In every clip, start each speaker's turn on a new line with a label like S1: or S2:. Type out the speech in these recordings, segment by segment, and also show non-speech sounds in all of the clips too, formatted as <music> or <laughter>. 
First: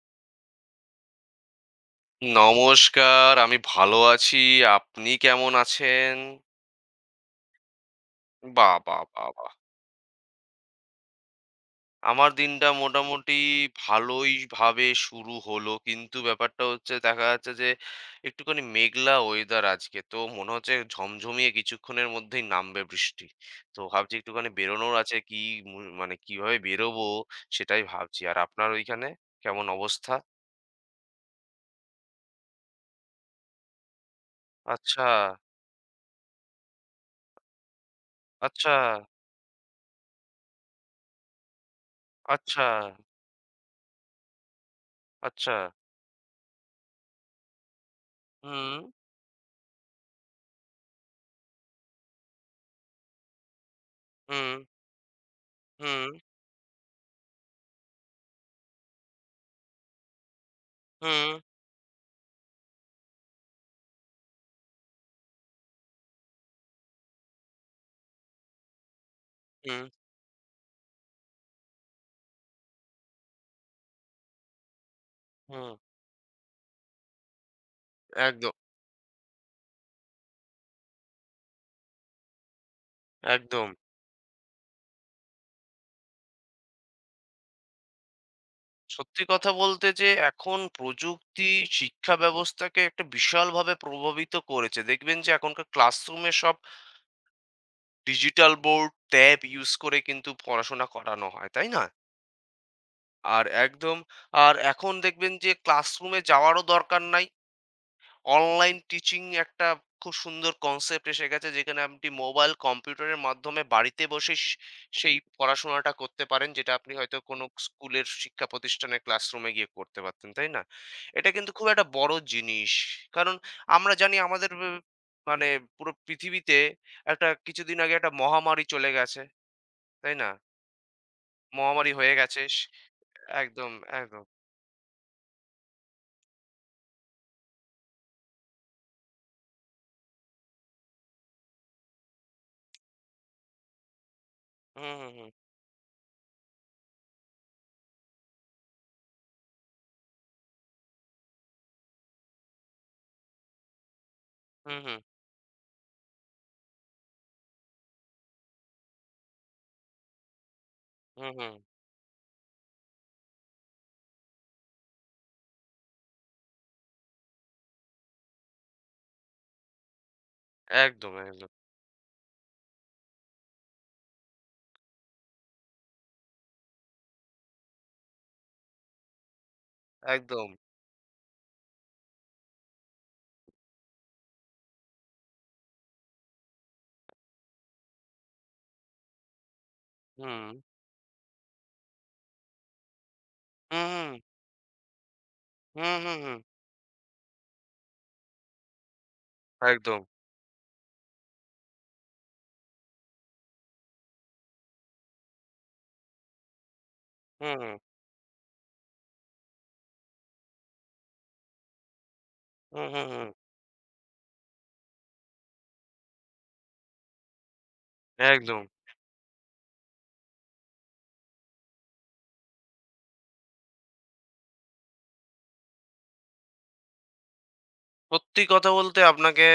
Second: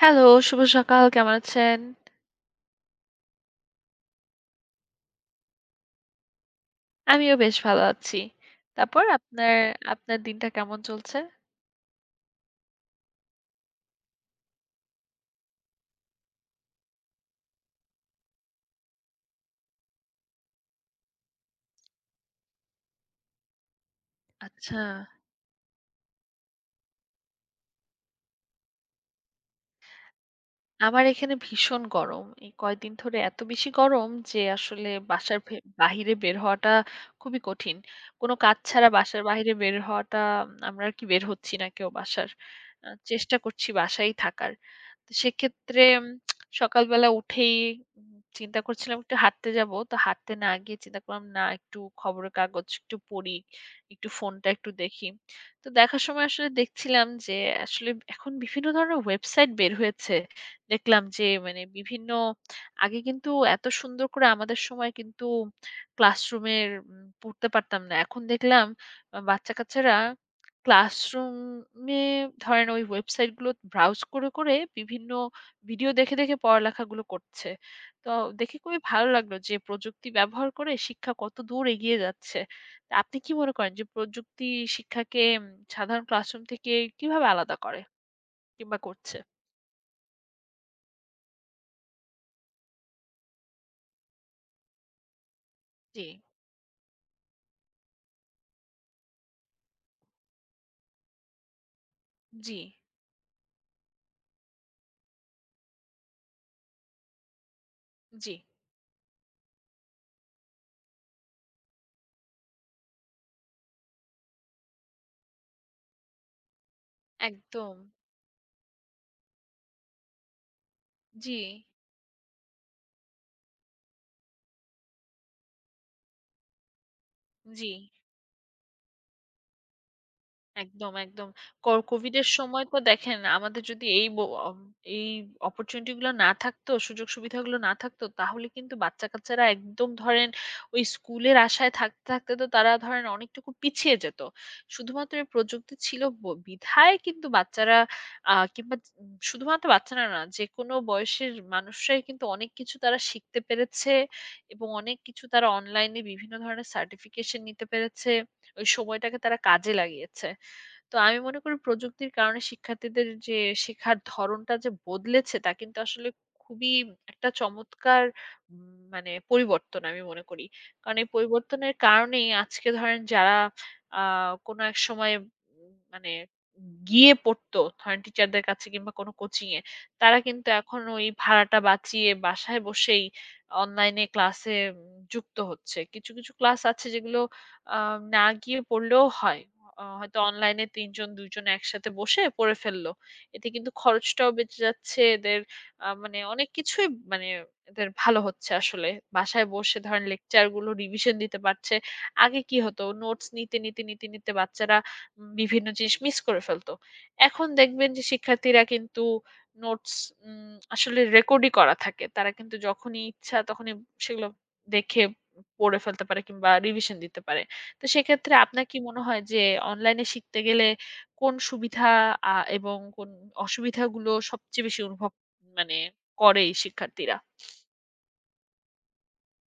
S1: Hello, শুভ সকাল। কেমন আছেন?
S2: নমস্কার, আমি ভালো আছি। আপনি কেমন আছেন?
S1: আমিও বেশ ভালো আছি।
S2: বাহ! বাহ!
S1: তারপর
S2: বাহ! বাহ!
S1: আপনার আপনার দিনটা কেমন চলছে?
S2: আমার দিনটা মোটামুটি ভালোই ভাবে শুরু হলো। কিন্তু ব্যাপারটা হচ্ছে দেখা যাচ্ছে যে একটুখানি মেঘলা ওয়েদার আজকে। তো মনে হচ্ছে ঝমঝমিয়ে কিছুক্ষণের মধ্যেই নামবে বৃষ্টি। তো ভাবছি একটুখানি
S1: আচ্ছা।
S2: বেরোনোর আছে কি মু মানে কিভাবে বেরোবো সেটাই ভাবছি। আর আপনার ওইখানে কেমন অবস্থা?
S1: আমার এখানে ভীষণ গরম। এই কয়েকদিন ধরে এত বেশি গরম যে আসলে
S2: আচ্ছা,
S1: বাসার ভে বাহিরে বের হওয়াটা খুবই কঠিন। কোনো কাজ
S2: আচ্ছা,
S1: ছাড়া বাসার বাহিরে বের হওয়াটা আমরা আরকি বের হচ্ছি না কেউ বাসার।
S2: আচ্ছা,
S1: চেষ্টা করছি বাসায়ই থাকার। তো
S2: আচ্ছা।
S1: সেক্ষেত্রে সকালবেলা উঠেই চিন্তা
S2: হুম,
S1: করছিলাম একটু হাঁটতে যাব। তো হাঁটতে না গিয়ে চিন্তা করলাম না একটু খবরের কাগজ একটু পড়ি, একটু
S2: হুম,
S1: ফোনটা একটু দেখি। তো দেখার
S2: হুম।
S1: সময় আসলে দেখছিলাম যে আসলে এখন বিভিন্ন ধরনের ওয়েবসাইট বের হয়েছে। দেখলাম যে
S2: হুম,
S1: মানে বিভিন্ন আগে কিন্তু এত সুন্দর করে আমাদের সময় কিন্তু ক্লাসরুমের পড়তে পারতাম না এখন দেখলাম বাচ্চা
S2: হুম,
S1: কাচ্চারা ক্লাসরুমে ধরেন ওই ওয়েবসাইট গুলো ব্রাউজ করে করে বিভিন্ন
S2: হুম।
S1: ভিডিও দেখে দেখে পড়ালেখাগুলো করছে তো
S2: একদম,
S1: দেখে খুবই ভালো লাগলো যে প্রযুক্তি ব্যবহার করে শিক্ষা কত দূর এগিয়ে যাচ্ছে তা আপনি কি মনে
S2: একদম।
S1: করেন যে প্রযুক্তি শিক্ষাকে সাধারণ ক্লাসরুম থেকে কিভাবে আলাদা করে কিংবা করছে?
S2: সত্যি কথা বলতে যে এখন প্রযুক্তি শিক্ষা ব্যবস্থাকে একটা বিশালভাবে প্রভাবিত করেছে। দেখবেন যে এখনকার
S1: জি,
S2: ক্লাসরুমে সব ডিজিটাল বোর্ড, ট্যাব ইউজ করে কিন্তু পড়াশোনা করানো হয়, তাই না?
S1: জি,
S2: আর একদম আর এখন দেখবেন যে ক্লাসরুমে যাওয়ারও দরকার নাই।
S1: জি,
S2: অনলাইন টিচিং একটা খুব সুন্দর কনসেপ্ট এসে গেছে যেখানে আপনি মোবাইল কম্পিউটারের মাধ্যমে বাড়িতে বসে সেই পড়াশোনাটা করতে পারেন যেটা আপনি হয়তো কোনো
S1: একদম।
S2: স্কুলের শিক্ষা প্রতিষ্ঠানের ক্লাসরুমে গিয়ে করতে পারতেন, তাই না? এটা
S1: জি,
S2: কিন্তু খুব একটা বড় জিনিস, কারণ আমরা জানি আমাদের মানে পুরো পৃথিবীতে একটা
S1: জি।
S2: কিছুদিন আগে একটা মহামারী চলে গেছে, তাই না?
S1: একদম, একদম।
S2: মহামারী হয়ে
S1: কোভিডের
S2: গেছে
S1: সময়
S2: স-
S1: তো দেখেন আমাদের
S2: একদম
S1: যদি এই ব
S2: একদম।
S1: অম এই অপরচুনিটি গুলো না থাকতো, সুযোগ-সুবিধাগুলো না থাকতো তাহলে কিন্তু বাচ্চা-কাচ্চারা একদম ধরেন ওই স্কুলের আশায় থাকতে, থাকতে তো তারা ধরেন অনেকটুকু পিছিয়ে যেত।
S2: হুম হুম
S1: শুধুমাত্র এই
S2: হুম।
S1: প্রযুক্তি ছিল বিধায় কিন্তু বাচ্চারা আ কিংবা উম শুধুমাত্র বাচ্চারা না, যেকোনো বয়সের মানুষরাই কিন্তু অনেক কিছু তারা শিখতে পেরেছে এবং
S2: হুম
S1: অনেক
S2: হুম
S1: কিছু তারা অনলাইনে বিভিন্ন ধরনের সার্টিফিকেশন নিতে পেরেছে। ওই সময়টাকে তারা কাজে লাগিয়েছে। তো আমি
S2: হুম
S1: মনে
S2: হুম।
S1: করি প্রযুক্তির কারণে শিক্ষার্থীদের যে শেখার ধরনটা যে বদলেছে তা কিন্তু আসলে খুবই একটা চমৎকার মানে পরিবর্তন আমি মনে করি কারণ এই
S2: একদম একদম
S1: পরিবর্তনের কারণেই আজকে ধরেন যারা কোনো এক সময় মানে গিয়ে পড়তো ধরেন টিচারদের কাছে কিংবা কোনো কোচিং এ তারা
S2: একদম।
S1: কিন্তু এখন ওই ভাড়াটা বাঁচিয়ে বাসায় বসেই অনলাইনে ক্লাসে যুক্ত হচ্ছে কিছু কিছু ক্লাস আছে যেগুলো না গিয়ে পড়লেও হয় হয়তো
S2: হুম
S1: অনলাইনে ৩ জন ২ জন একসাথে বসে পড়ে ফেললো। এতে কিন্তু
S2: হুম।
S1: খরচটাও বেঁচে যাচ্ছে এদের
S2: হুম, হুম,
S1: মানে
S2: হুম।
S1: অনেক কিছুই মানে এদের ভালো হচ্ছে আসলে। বাসায় বসে
S2: একদম।
S1: ধরেন লেকচার গুলো রিভিশন দিতে পারছে। আগে কি হতো নোটস নিতে, নিতে, নিতে, নিতে বাচ্চারা বিভিন্ন জিনিস মিস করে ফেলতো। এখন
S2: হুম, হুম,
S1: দেখবেন যে শিক্ষার্থীরা কিন্তু নোটস আসলে রেকর্ডই করা থাকে। তারা কিন্তু
S2: হুম,
S1: যখনই
S2: হুম, হুম।
S1: ইচ্ছা তখনই সেগুলো দেখে পড়ে ফেলতে পারে কিংবা রিভিশন দিতে পারে। তো সেক্ষেত্রে
S2: একদম।
S1: আপনার কি মনে হয় যে অনলাইনে শিখতে গেলে কোন সুবিধা আ এবং কোন অসুবিধাগুলো সবচেয়ে বেশি অনুভব মানে করে এই শিক্ষার্থীরা?
S2: সত্যি কথা বলতে আপনাকে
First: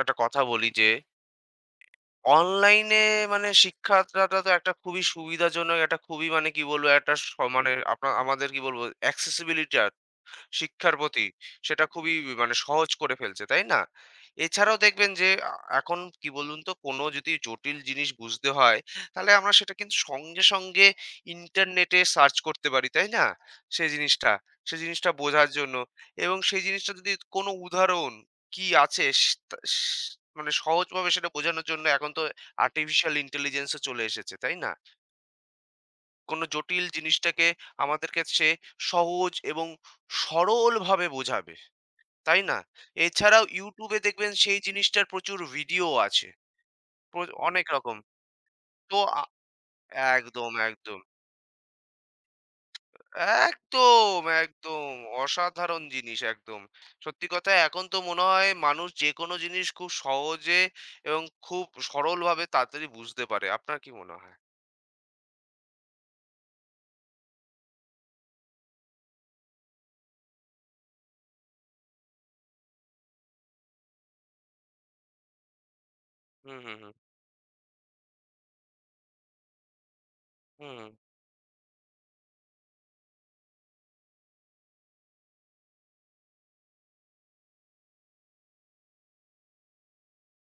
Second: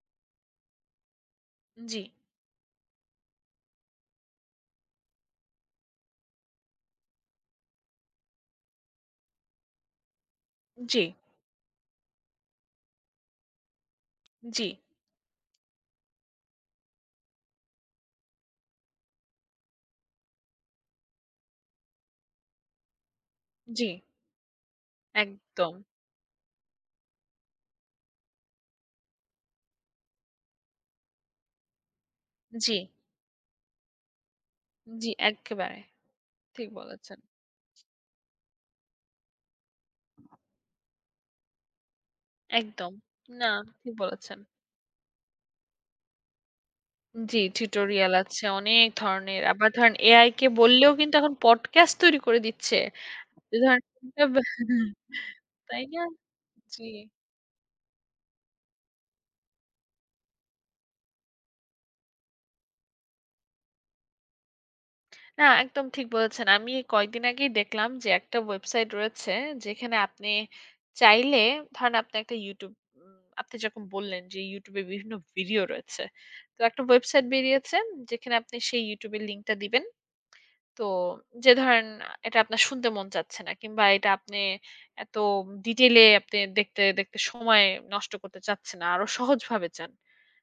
S2: একটা কথা বলি যে,
S1: জি,
S2: অনলাইনে মানে শিক্ষাটা তো একটা খুবই সুবিধাজনক, একটা খুবই মানে কি বলবো একটা মানে আমাদের কি বলবো accessibility শিক্ষার
S1: জি,
S2: প্রতি সেটা খুবই মানে সহজ করে ফেলছে, তাই না?
S1: জি,
S2: এছাড়াও দেখবেন যে এখন কি বলুন তো, কোনো যদি জটিল জিনিস বুঝতে হয় তাহলে আমরা সেটা কিন্তু সঙ্গে সঙ্গে ইন্টারনেটে সার্চ করতে পারি, তাই না?
S1: জি,
S2: সেই জিনিসটা সেই জিনিসটা বোঝার জন্য
S1: একদম।
S2: এবং সেই জিনিসটা যদি কোনো উদাহরণ কি আছে মানে সহজভাবে সেটা বোঝানোর জন্য এখন তো
S1: জি,
S2: আর্টিফিশিয়াল ইন্টেলিজেন্সও চলে এসেছে, তাই না?
S1: জি, একেবারে
S2: কোনো
S1: ঠিক
S2: জটিল
S1: বলেছেন।
S2: জিনিসটাকে আমাদের কাছে সহজ এবং সরলভাবে বোঝাবে, তাই না?
S1: একদম।
S2: এছাড়াও
S1: না,
S2: YouTube
S1: ঠিক
S2: এ দেখবেন
S1: বলেছেন।
S2: সেই জিনিসটার প্রচুর ভিডিও আছে। প্র
S1: জি,
S2: অনেক রকম।
S1: টিউটোরিয়াল আছে অনেক
S2: তো আ
S1: ধরনের। আবার ধরেন AI কে
S2: একদম,
S1: বললেও
S2: একদম।
S1: কিন্তু এখন পডকাস্ট তৈরি করে দিচ্ছে। ধরেন
S2: একদম, একদম।
S1: <laughs>
S2: অসাধারণ
S1: তাই না?
S2: জিনিস একদম।
S1: জি।
S2: সত্যি কথা এখন তো মনে হয় মানুষ যেকোনো জিনিস খুব সহজে এবং খুব সরলভাবে তাড়াতাড়ি বুঝতে পারে। আপনার কি মনে হয়?
S1: না, একদম ঠিক বলেছেন। আমি কয়েকদিন আগেই দেখলাম যে একটা ওয়েবসাইট রয়েছে যেখানে আপনি চাইলে ধরেন আপনি একটা YouTube আপনি যখন বললেন যে YouTube এ বিভিন্ন ভিডিও রয়েছে।
S2: হুম,
S1: তো
S2: হুম,
S1: একটা
S2: হুম।
S1: ওয়েবসাইট বেরিয়েছে যেখানে আপনি সেই YouTube এর লিংকটা দিবেন।
S2: হুম, হুম,
S1: তো
S2: হুম।
S1: যে ধরেন এটা আপনার শুনতে মন চাচ্ছে না কিংবা এটা আপনি এত ডিটেইলে আপনি দেখতে, দেখতে সময় নষ্ট করতে চাচ্ছেন না। আরো সহজভাবে চান।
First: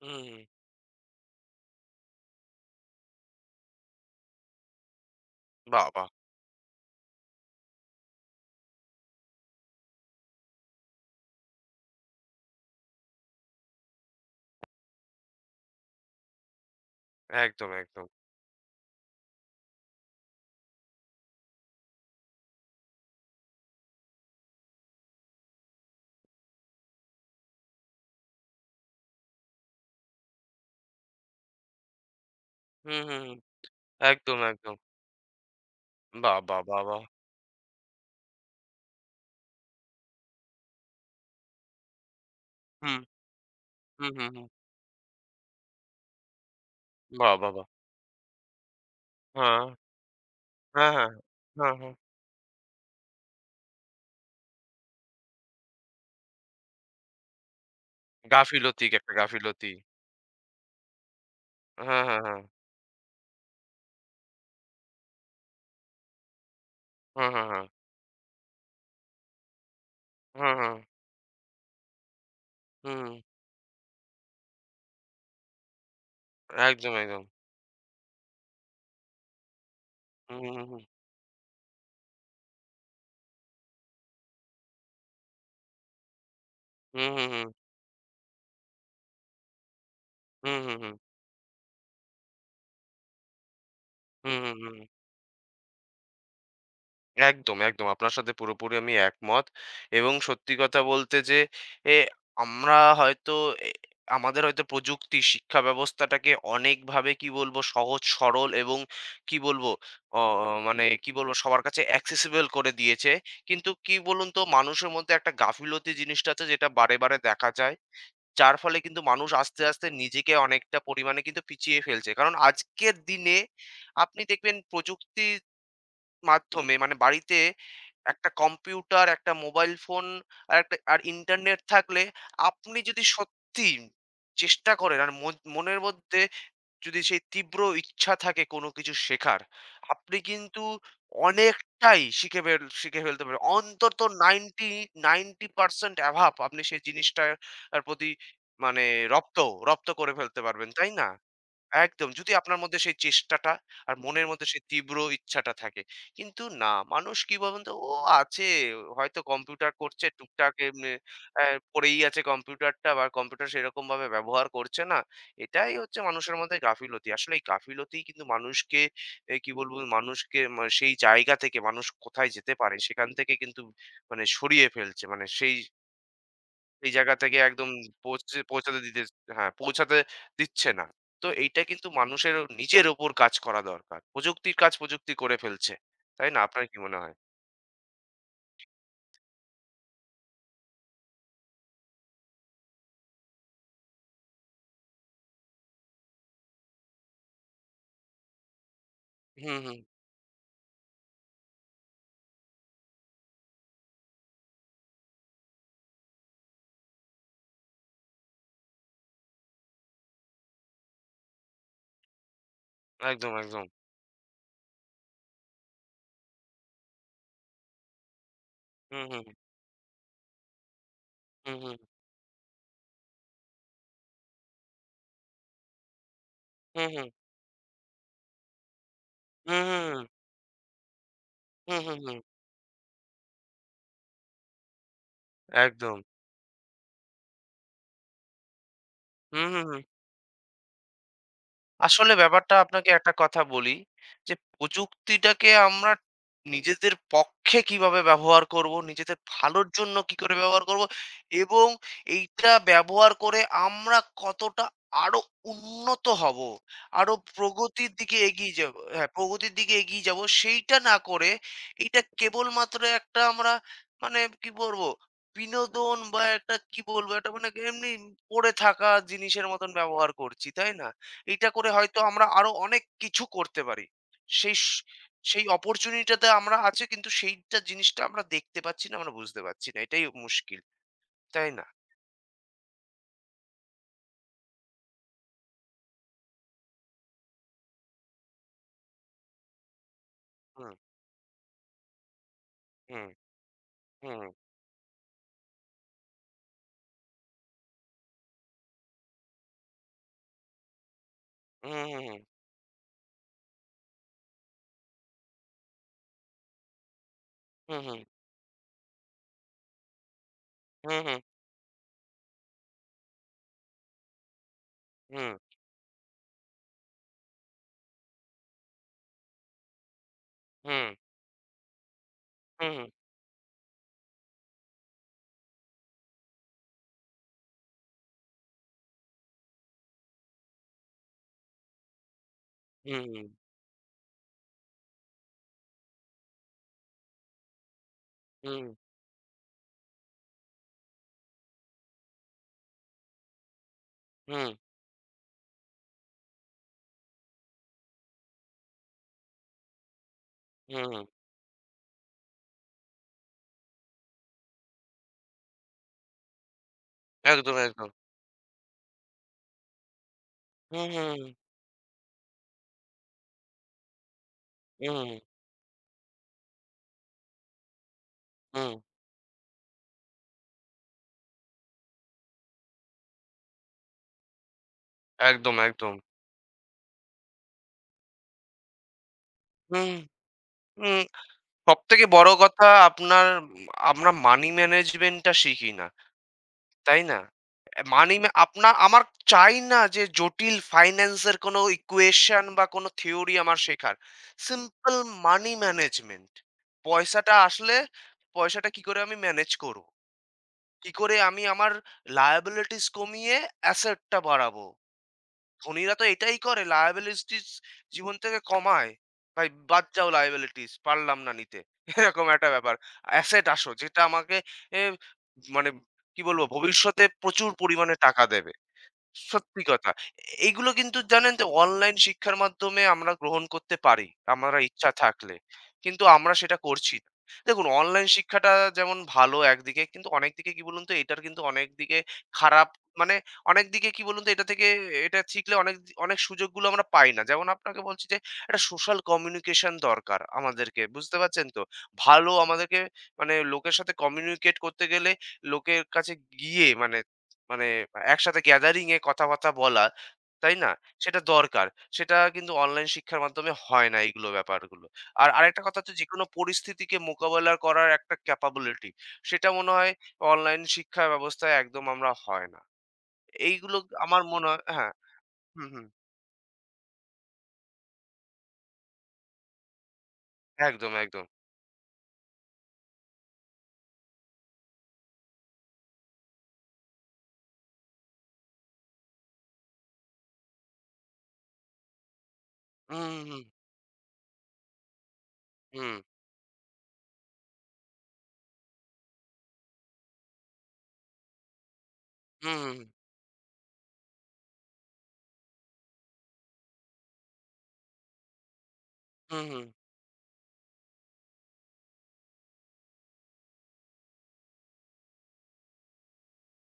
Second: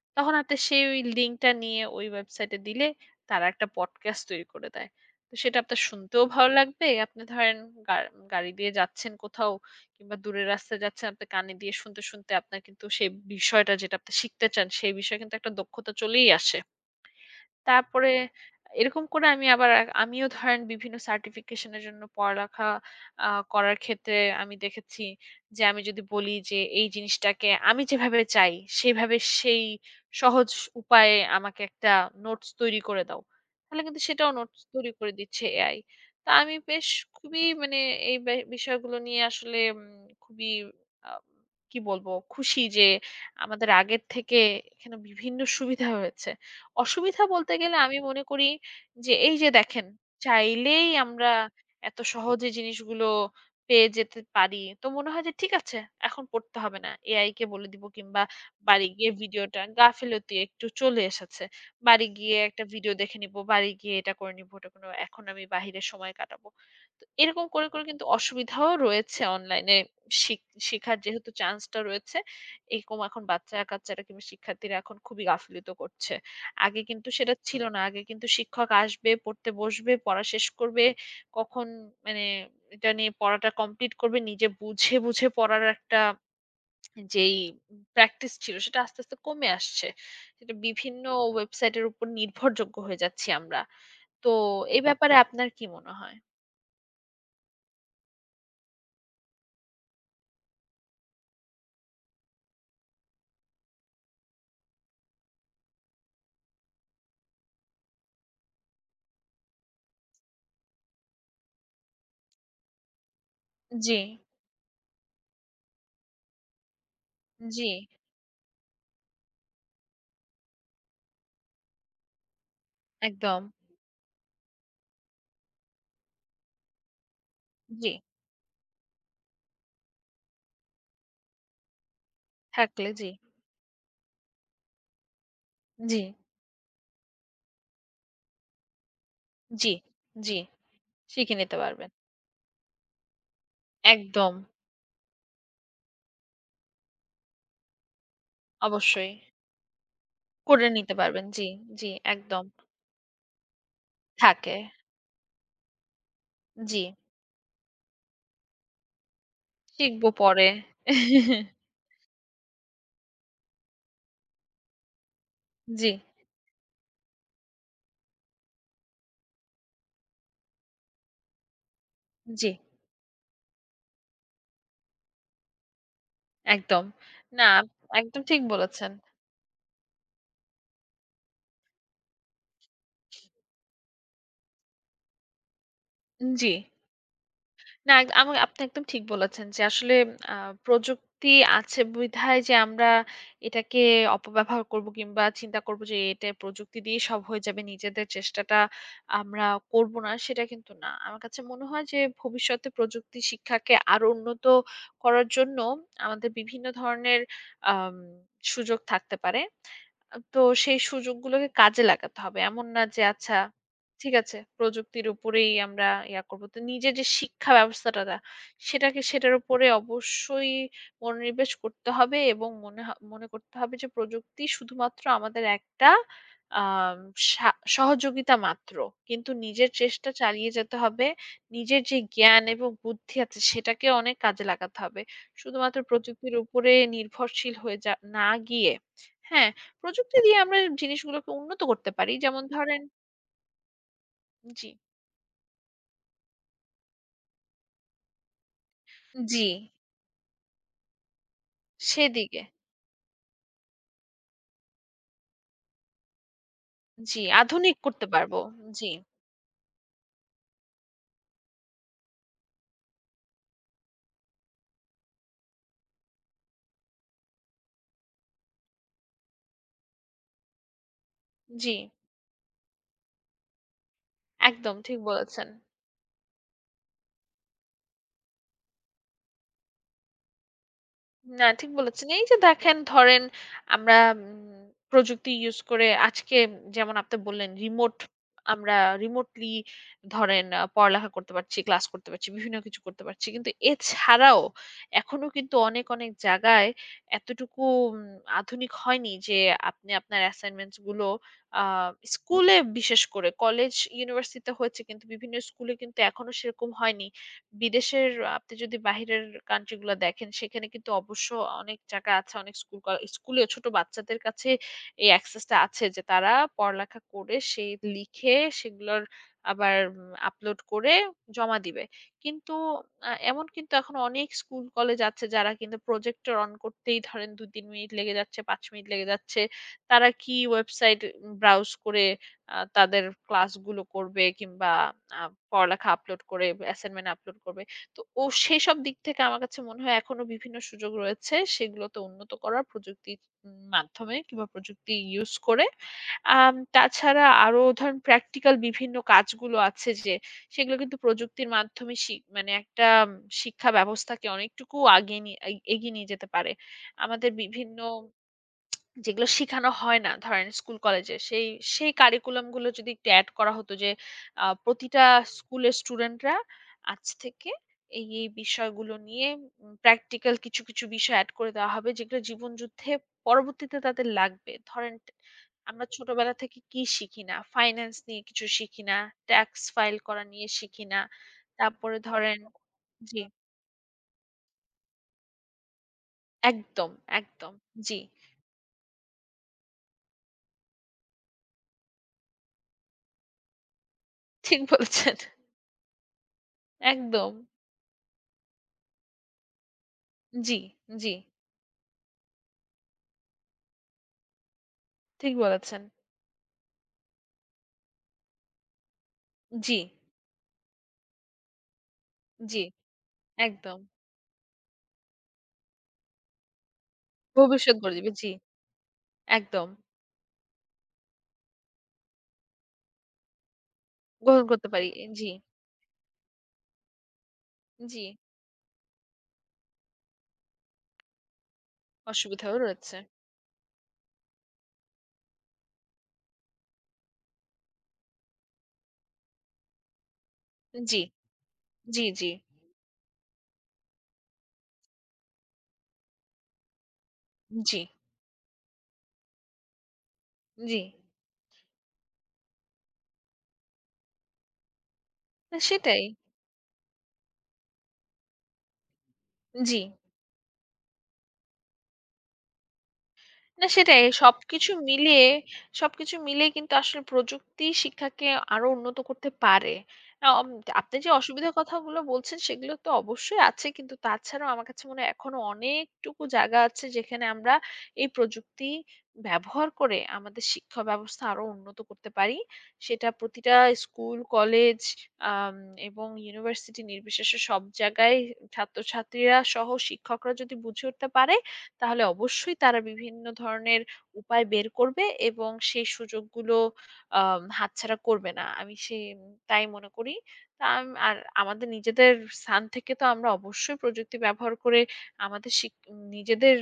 S2: হুম।
S1: তখন একটা সেই ওই লিঙ্কটা নিয়ে ওই ওয়েবসাইটে দিলে তারা একটা পডকাস্ট তৈরি করে দেয়। তো সেটা আপনার
S2: বাহ! বাহ!
S1: শুনতেও ভালো লাগবে। আপনি ধরেন গা গাড়ি দিয়ে যাচ্ছেন কোথাও কিংবা দূরের রাস্তায় যাচ্ছেন, আপনি কানে দিয়ে শুনতে, শুনতে আপনার কিন্তু সেই বিষয়টা যেটা আপনি শিখতে চান সেই বিষয়ে কিন্তু একটা দক্ষতা চলেই আসে।
S2: একদম, একদম।
S1: তারপরে এরকম করে আমি আমিও ধরেন বিভিন্ন সার্টিফিকেশন এর জন্য পড়ালেখা আ করার ক্ষেত্রে আমি দেখেছি যে আমি যদি বলি যে এই জিনিসটাকে আমি যেভাবে চাই সেভাবে সেই সহজ উপায়ে আমাকে একটা নোটস তৈরি
S2: হুম,
S1: করে
S2: হুম,
S1: দাও।
S2: হুম।
S1: তাহলে কিন্তু সেটাও
S2: একদম,
S1: নোটস
S2: একদম।
S1: তৈরি করে দিচ্ছে এআই। তা
S2: বাহ!
S1: আমি
S2: বাহ! বাহ!
S1: বেশ
S2: বাহ!
S1: খুবই মানে এই বে বিষয়গুলো নিয়ে আসলে খুবই আ কি বলবো খুশি যে
S2: হুম,
S1: আমাদের আগের
S2: হুম, হুম,
S1: থেকে
S2: হুম।
S1: এখানে বিভিন্ন সুবিধা হয়েছে। অসুবিধা
S2: বাহ! বাহ!
S1: বলতে
S2: বাহ!
S1: গেলে আমি মনে করি যে এই যে
S2: হ্যাঁ।
S1: দেখেন, চাইলেই
S2: হ্যাঁ, হ্যাঁ।
S1: আমরা
S2: হ্যাঁ, হ্যাঁ।
S1: এত সহজে জিনিসগুলো পেয়ে যেতে পারি। তো মনে হয় যে ঠিক আছে, এখন পড়তে হবে না। এআই কে বলে দিব কিংবা
S2: গাফিলতি,
S1: বাড়ি গিয়ে
S2: একটা
S1: ভিডিওটা
S2: গাফিলতি।
S1: গাফিলতি একটু চলে এসেছে।
S2: হ্যাঁ,
S1: বাড়ি
S2: হ্যাঁ,
S1: গিয়ে
S2: হ্যাঁ।
S1: একটা ভিডিও দেখে নিব, বাড়ি গিয়ে এটা করে নিব, ওটা করে নেব। এখন আমি বাহিরে সময় কাটাবো। তো
S2: হ্যাঁ,
S1: এরকম
S2: হ্যাঁ, হ্যাঁ।
S1: করে, করে কিন্তু অসুবিধাও রয়েছে অনলাইনে শিখ
S2: হ্যাঁ, হ্যাঁ।
S1: শিখার যেহেতু চান্সটা রয়েছে, এরকম
S2: হুম।
S1: এখন বাচ্চা-কাচ্চারা কিংবা শিক্ষার্থীরা এখন খুবই গাফিলতিও করছে। আগে
S2: একদম,
S1: কিন্তু
S2: একদম।
S1: সেটা ছিল না। আগে কিন্তু শিক্ষক আসবে, পড়তে বসবে, পড়া
S2: হুম,
S1: শেষ
S2: হুম, হুম।
S1: করবে। কখন মানে এটা নিয়ে পড়াটা কমপ্লিট করবে, নিজে বুঝে, বুঝে পড়ার একটা
S2: হুম, হুম,
S1: যেই
S2: হুম।
S1: প্র্যাকটিস ছিল সেটা আস্তে, আস্তে কমে আসছে। সেটা
S2: হুম, হুম, হুম।
S1: বিভিন্ন ওয়েবসাইটের উপর নির্ভরযোগ্য হয়ে যাচ্ছি আমরা। তো
S2: হুম হুম।
S1: এ ব্যাপারে আপনার কি মনে হয়?
S2: একদম, একদম। আপনার সাথে পুরোপুরি আমি একমত। এবং সত্যি কথা বলতে যে এ আমরা হয়তো এ আমাদের হয়তো প্রযুক্তি শিক্ষা ব্যবস্থাটাকে অনেকভাবে কি বলবো সহজ, সরল এবং কি বলবো অ মানে কি বলবো সবার কাছে accessible করে দিয়েছে। কিন্তু কি
S1: জি,
S2: বলুন তো, মানুষের মধ্যে একটা গাফিলতি জিনিসটা আছে যেটা বারে, বারে দেখা
S1: জি,
S2: যায়। যার ফলে কিন্তু মানুষ আস্তে, আস্তে নিজেকে অনেকটা পরিমাণে কিন্তু পিছিয়ে ফেলছে। কারণ আজকের দিনে
S1: একদম।
S2: আপনি দেখবেন প্রযুক্তির মাধ্যমে মানে বাড়িতে
S1: জি,
S2: একটা কম্পিউটার, একটা মোবাইল ফোন আর একটা আর ইন্টারনেট থাকলে, আপনি
S1: থাকলে
S2: যদি
S1: জি,
S2: সত্যি চেষ্টা করেন আর মনের
S1: জি,
S2: মধ্যে যদি সেই তীব্র ইচ্ছা থাকে কোনো কিছু শেখার,
S1: জি,
S2: আপনি
S1: জি,
S2: কিন্তু
S1: শিখে নিতে পারবেন।
S2: অনেকটাই শিখে ফেলতে পারেন। অন্তত
S1: একদম,
S2: 90 90% অ্যাভাব আপনি সেই জিনিসটার প্রতি মানে
S1: অবশ্যই।
S2: রপ্ত রপ্ত করে ফেলতে
S1: করে
S2: পারবেন, তাই
S1: নিতে
S2: না?
S1: পারবেন। জি, জি,
S2: একদম। যদি
S1: একদম।
S2: আপনার মধ্যে সেই চেষ্টাটা আর মনের মধ্যে
S1: থাকে।
S2: সেই তীব্র ইচ্ছাটা থাকে। কিন্তু না,
S1: জি।
S2: মানুষ কি বলুন তো? ও আছে হয়তো কম্পিউটার করছে
S1: শিখবো পরে।
S2: টুকটাক এমনি।
S1: <laughs>
S2: অ্যা পড়েই আছে কম্পিউটারটা, বা কম্পিউটার সেরকমভাবে ব্যবহার করছে না। এটাই
S1: জি,
S2: হচ্ছে মানুষের মধ্যে গাফিলতি। আসলে এই গাফিলতিই কিন্তু মানুষকে কি বলবো? মানুষকে মা সেই জায়গা থেকে মানুষ কোথায়
S1: জি,
S2: যেতে পারে সেখান থেকে কিন্তু মানে সরিয়ে ফেলছে। মানে সেই
S1: একদম।
S2: সেই জায়গা থেকে
S1: না,
S2: একদম
S1: একদম ঠিক
S2: পৌঁছাতে
S1: বলেছেন।
S2: দিতে, হ্যাঁ, পৌঁছাতে দিচ্ছে না। তো এইটা কিন্তু মানুষের নিজের ওপর কাজ করা দরকার। প্রযুক্তির কাজ প্রযুক্তি করে ফেলছে। তাই না?
S1: জি।
S2: আপনার কি মনে হয়?
S1: না, এক আমা আপনি একদম ঠিক বলেছেন যে আসলে আ প্রযুক্তি আছে বিধায় যে আমরা এটাকে অপব্যবহার করব কিংবা চিন্তা করব যে এটা প্রযুক্তি দিয়ে সব হয়ে যাবে। নিজেদের চেষ্টাটা আমরা
S2: হুম, হুম।
S1: করব না সেটা কিন্তু না। আমার কাছে মনে হয় যে ভবিষ্যতে প্রযুক্তি শিক্ষাকে আরো উন্নত করার জন্য আমাদের বিভিন্ন ধরনের আম সুযোগ থাকতে পারে। তো সেই সুযোগগুলোকে কাজে লাগাতে হবে। এমন না যে
S2: একদম,
S1: আচ্ছা
S2: একদম।
S1: ঠিক আছে। প্রযুক্তির উপরেই আমরা ইয়া করব। তো নিজের যে শিক্ষা ব্যবস্থাটা
S2: হুম, হুম,
S1: সেটার উপরে অবশ্যই মনোনিবেশ
S2: হুম, হুম,
S1: করতে হবে এবং মনে করতে হবে যে প্রযুক্তি শুধুমাত্র আমাদের একটা
S2: হুম,
S1: আম
S2: হুম,
S1: সা সহযোগিতা মাত্র। কিন্তু
S2: হুম,
S1: নিজের
S2: হুম, হুম,
S1: চেষ্টা চালিয়ে যেতে হবে।
S2: হুম,
S1: নিজের
S2: হুম,
S1: যে
S2: হুম,
S1: জ্ঞান এবং বুদ্ধি আছে সেটাকে অনেক কাজে লাগাতে হবে। শুধুমাত্র
S2: একদম।
S1: প্রযুক্তির উপরে নির্ভরশীল হয়ে যা না গিয়ে
S2: হুম,
S1: হ্যাঁ,
S2: হুম, হুম।
S1: প্রযুক্তি দিয়ে আমরা জিনিসগুলোকে উন্নত করতে
S2: আসলে
S1: পারি। যেমন
S2: ব্যাপারটা
S1: ধরেন
S2: আপনাকে একটা কথা বলি যে
S1: জি।
S2: প্রযুক্তিটাকে আমরা নিজেদের পক্ষে কিভাবে ব্যবহার করব, নিজেদের
S1: জি,
S2: ভালোর জন্য কি করে ব্যবহার করব এবং
S1: সেদিকে।
S2: এইটা ব্যবহার করে আমরা কতটা আরো উন্নত হব, আরো
S1: জি, আধুনিক
S2: প্রগতির
S1: করতে
S2: দিকে
S1: পারব।
S2: এগিয়ে যাব,
S1: জি,
S2: হ্যাঁ, প্রগতির দিকে এগিয়ে যাব, সেইটা না করে এটা কেবলমাত্র একটা আমরা মানে কি বলবো বিনোদন বা একটা কি বলবো একটা মানে এমনি পড়ে থাকা জিনিসের মতন ব্যবহার করছি, তাই না? এইটা করে
S1: জি।
S2: হয়তো আমরা আরো অনেক কিছু করতে পারি। সেই স
S1: একদম ঠিক
S2: সেই
S1: বলেছেন।
S2: অপরচুনিটিটা আমরা আছে, কিন্তু সেইটা জিনিসটা আমরা দেখতে পাচ্ছি না, আমরা বুঝতে পারছি না। এটাই মুশকিল।
S1: না,
S2: তাই না?
S1: ঠিক বলেছেন। এই যে দেখেন ধরেন আমরা প্রযুক্তি ইউস করে আজকে যেমন আপনি বললেন রিমোট আমরা রিমোটলি ধরেন
S2: হুম,
S1: পড়ালেখা করতে পারছি, ক্লাস করতে পারছি, বিভিন্ন কিছু করতে
S2: হুম,
S1: পারছি। কিন্তু
S2: হুম,
S1: এছাড়াও এখনো কিন্তু অনেক, অনেক জায়গায় এতটুকু উম আধুনিক হয়নি যে আপনি আপনার অ্যাসাইনমেন্টস গুলো আ
S2: হুম,
S1: স্কুলে বিশেষ করে কলেজ, ইউনিভার্সিটিতে হয়েছে কিন্তু বিভিন্ন স্কুলে কিন্তু এখনো সেরকম হয়নি।
S2: হুম, হুম,
S1: বিদেশের আপনি যদি বাহিরের কান্ট্রি গুলা দেখেন সেখানে কিন্তু
S2: হুম, হুম,
S1: অবশ্য অনেক জায়গা আছে অনেক স্কুলেও ছোট বাচ্চাদের কাছে এই
S2: হুম,
S1: অ্যাক্সেস টা আছে যে তারা পড়ালেখা করে সেই লিখে সেগুলোর আবার আপলোড
S2: হুম,
S1: করে জমা দিবে। কিন্তু
S2: হুম,
S1: এমন কিন্তু এখন অনেক স্কুল কলেজ আছে যারা কিন্তু প্রজেক্টর অন করতেই ধরেন ২-৩ মিনিট লেগে যাচ্ছে, ৫ মিনিট লেগে যাচ্ছে। তারা কি ওয়েবসাইট ব্রাউজ করে তাদের
S2: হুম,
S1: ক্লাসগুলো করবে কিংবা আ পড়ালেখা আপলোড করে অ্যাসাইনমেন্ট আপলোড করবে। তো ও
S2: হুম,
S1: সেসব দিক থেকে আমার কাছে মনে হয় এখনো বিভিন্ন সুযোগ রয়েছে সেগুলোতে উন্নত করার প্রযুক্তির মাধ্যমে কিংবা
S2: হুম,
S1: প্রযুক্তি ইউজ করে। তাছাড়া আরো ধরেন প্র্যাকটিক্যাল বিভিন্ন কাজগুলো আছে যে সেগুলো
S2: হুম,
S1: কিন্তু প্রযুক্তির মাধ্যমে মানে একটা শিক্ষা ব্যবস্থাকে অনেকটুকু আগিয়ে নিয়ে এ এগিয়ে নিয়ে যেতে পারে। আমাদের
S2: একদম,
S1: বিভিন্ন
S2: একদম।
S1: যেগুলো শিখানো হয় না ধরেন স্কুল
S2: হুম,
S1: কলেজে
S2: হুম,
S1: সেই সেই কারিকুলাম গুলো যদি একটু অ্যাড করা হতো যে প্রতিটা
S2: হুম,
S1: স্কুলের স্টুডেন্টরা আজ থেকে এই এই
S2: হুম,
S1: বিষয়গুলো নিয়ে প্র্যাকটিক্যাল কিছু কিছু বিষয় অ্যাড করে দেওয়া হবে যেগুলো জীবন যুদ্ধে পরবর্তীতে তাদের লাগবে ধরেন
S2: একদম,
S1: আমরা
S2: একদম।
S1: ছোটবেলা থেকে কি শিখি না ফাইন্যান্স নিয়ে কিছু শিখি না ট্যাক্স
S2: হুম,
S1: ফাইল করা নিয়ে শিখি
S2: হুম।
S1: না তারপরে
S2: সবথেকে বড়
S1: ধরেন
S2: কথা
S1: জি,
S2: আপনার আমরা মানি ম্যানেজমেন্ট টা শিখি না।
S1: একদম,
S2: তাই না?
S1: একদম, জি,
S2: মানি মা আপনা আমার চাই না যে জটিল ফাইন্যান্স এর কোনো ইকুয়েশন বা কোনো থিওরি আমার শেখার।
S1: ঠিক
S2: সিম্পল
S1: বলেছেন,
S2: মানি ম্যানেজমেন্ট। পয়সাটা
S1: একদম,
S2: আসলে পয়সাটা কি করে আমি ম্যানেজ করব?
S1: জি,
S2: কি
S1: জি,
S2: করে আমি আমার লায়াবিলিটিস কমিয়ে অ্যাসেট টা বাড়াবো?
S1: ঠিক বলেছেন।
S2: ধনীরা তো এটাই করে, লায়াবিলিটিস জীবন থেকে কমায়। ভাই
S1: জি,
S2: বাদ যাও, লায়াবিলিটিস পারলাম না নিতে। <laughs> এরকম একটা
S1: জি,
S2: ব্যাপার। অ্যাসেট আসো
S1: একদম।
S2: যেটা আমাকে এ মানে কি বলবো ভবিষ্যতে প্রচুর
S1: ভবিষ্যৎ
S2: পরিমাণে
S1: গড়ে দিবে।
S2: টাকা
S1: জি,
S2: দেবে। সত্যি
S1: একদম।
S2: কথা। এইগুলো কিন্তু জানেন তো, অনলাইন শিক্ষার মাধ্যমে আমরা গ্রহণ করতে পারি,
S1: গ্রহণ
S2: আমরা
S1: করতে পারি।
S2: ইচ্ছা
S1: জি,
S2: থাকলে। কিন্তু আমরা সেটা করছি না। দেখুন
S1: জি।
S2: অনলাইন শিক্ষাটা যেমন ভালো একদিকে, কিন্তু অনেক দিকে কি বলুন তো এটার কিন্তু অনেক দিকে
S1: অসুবিধাও
S2: খারাপ
S1: রয়েছে।
S2: মানে অনেক দিকে কি বলুন তো এটা থেকে এটা শিখলে অনেক সুযোগগুলো আমরা পাই না। যেমন আপনাকে বলছি যে একটা সোশ্যাল কমিউনিকেশন দরকার আমাদেরকে।
S1: জি,
S2: বুঝতে পারছেন তো?
S1: জি, জি,
S2: ভালো আমাদেরকে মানে লোকের সাথে কমিউনিকেট করতে গেলে লোকের কাছে গিয়ে মানে মানে
S1: জি,
S2: একসাথে গ্যাদারিং এ কথাবার্তা বলা, তাই না?
S1: জি।
S2: সেটা দরকার। সেটা কিন্তু অনলাইন শিক্ষার মাধ্যমে হয় না, এইগুলো ব্যাপারগুলো। আর
S1: না
S2: আরেকটা কথা হচ্ছে
S1: সেটাই।
S2: যেকোনো পরিস্থিতিকে মোকাবেলা করার একটা ক্যাপাবিলিটি। সেটা মনে
S1: জি।
S2: হয় অনলাইন শিক্ষা ব্যবস্থায় একদম আমরা হয় না।
S1: না
S2: এইগুলো
S1: সেটাই।
S2: আমার মনে হয়,
S1: সবকিছু
S2: হ্যাঁ।
S1: মিলিয়ে
S2: হুম, হুম।
S1: সবকিছু মিলিয়ে কিন্তু আসলে প্রযুক্তি শিক্ষাকে আরো উন্নত করতে পারে। আ অম
S2: একদম,
S1: আপনি যে
S2: একদম।
S1: অসুবিধার কথাগুলো বলছেন সেগুলো তো অবশ্যই আছে। কিন্তু তাছাড়াও আমার কাছে মনে হয় এখনো অনেকটুকু জায়গা আছে যেখানে আমরা এই প্রযুক্তি ব্যবহার করে আমাদের শিক্ষা ব্যবস্থা আরো উন্নত করতে পারি। সেটা
S2: হুম, হুম,
S1: প্রতিটা স্কুল, কলেজ আম
S2: হুম।
S1: এবং ইউনিভার্সিটি নির্বিশেষে সব জায়গায় ছাত্রছাত্রীরা সহ শিক্ষকরা যদি বুঝে উঠতে পারে তাহলে অবশ্যই
S2: হুম, হুম,
S1: তারা বিভিন্ন ধরনের উপায় বের করবে এবং সেই সুযোগগুলো হাতছাড়া করবে না। আমি সে
S2: হুম,
S1: তাই
S2: হুম,
S1: মনে করি। তা আম আর আমাদের নিজেদের স্থান থেকে তো আমরা অবশ্যই প্রযুক্তি ব্যবহার করে আমাদের শিক নিজেদের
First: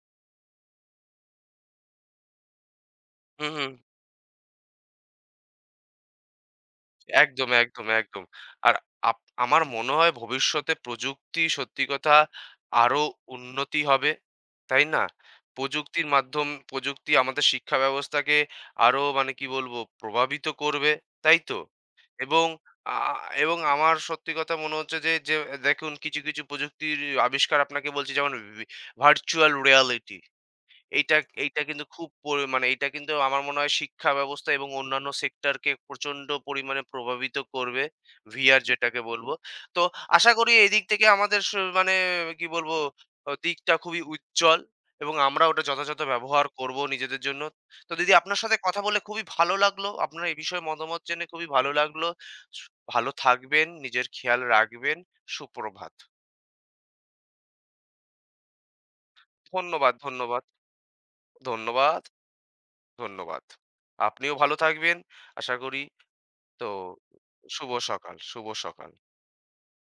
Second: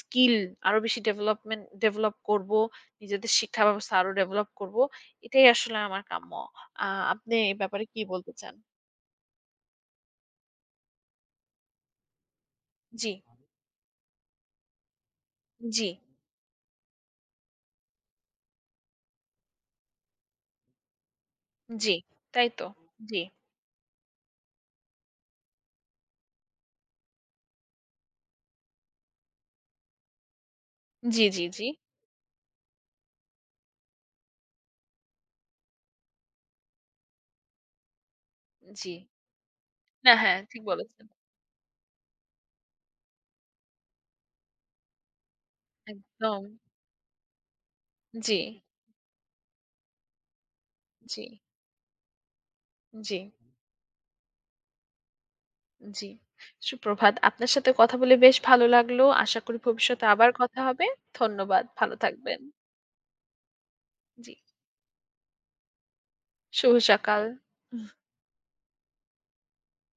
S1: স্কিল আরো বেশি ডেভেলপ করব। নিজেদের
S2: হুম,
S1: শিক্ষা
S2: হুম।
S1: ব্যবস্থা আরো ডেভেলপ করব। এটাই আসলে আমার কাম্য। আ আপনি
S2: একদম,
S1: এ ব্যাপারে
S2: একদম,
S1: কি
S2: একদম।
S1: বলতে চান?
S2: আর আপ আমার মনে হয় ভবিষ্যতে প্রযুক্তি সত্যি কথা আরো
S1: জি,
S2: উন্নতি হবে। তাই না?
S1: জি,
S2: প্রযুক্তি আমাদের শিক্ষা ব্যবস্থাকে আরো মানে কি বলবো প্রভাবিত করবে। তাই তো?
S1: জি।
S2: এবং
S1: তাই তো।
S2: আ
S1: জি।
S2: এবং আমার সত্যি কথা মনে হচ্ছে যে, দেখুন কিছু, কিছু প্রযুক্তির আবিষ্কার আপনাকে বলছি, যেমন ভার্চুয়াল রিয়ালিটি। এইটা,
S1: জি, জি,
S2: এইটা
S1: জি,
S2: কিন্তু খুব পরি মানে এইটা কিন্তু আমার মনে হয় শিক্ষা ব্যবস্থা এবং অন্যান্য সেক্টরকে প্রচন্ড পরিমাণে প্রভাবিত করবে। VR
S1: জি।
S2: যেটাকে বলব। তো
S1: না,
S2: আশা
S1: হ্যাঁ,
S2: করি
S1: ঠিক
S2: এদিক থেকে
S1: বলেছেন।
S2: আমাদের স মানে কি বলব দিকটা খুবই উজ্জ্বল এবং আমরা ওটা যথাযথ
S1: একদম।
S2: ব্যবহার করব নিজেদের জন্য। তো দিদি,
S1: জি,
S2: আপনার সাথে কথা বলে খুবই ভালো লাগলো। আপনার এই বিষয়ে মতামত
S1: জি,
S2: জেনে খুবই ভালো লাগলো। সু ভালো
S1: জি,
S2: থাকবেন, নিজের খেয়াল রাখবেন। সুপ্রভাত।
S1: জি। সুপ্রভাত। আপনার সাথে কথা বলে বেশ ভালো লাগলো। আশা করি
S2: ধন্যবাদ,
S1: ভবিষ্যতে আবার
S2: ধন্যবাদ,
S1: কথা হবে। ধন্যবাদ। ভালো
S2: ধন্যবাদ।
S1: থাকবেন।
S2: ধন্যবাদ।
S1: জি।
S2: আপনিও ভালো থাকবেন। আশা করি। তো
S1: শুভ সকাল।
S2: শুভ সকাল, শুভ সকাল।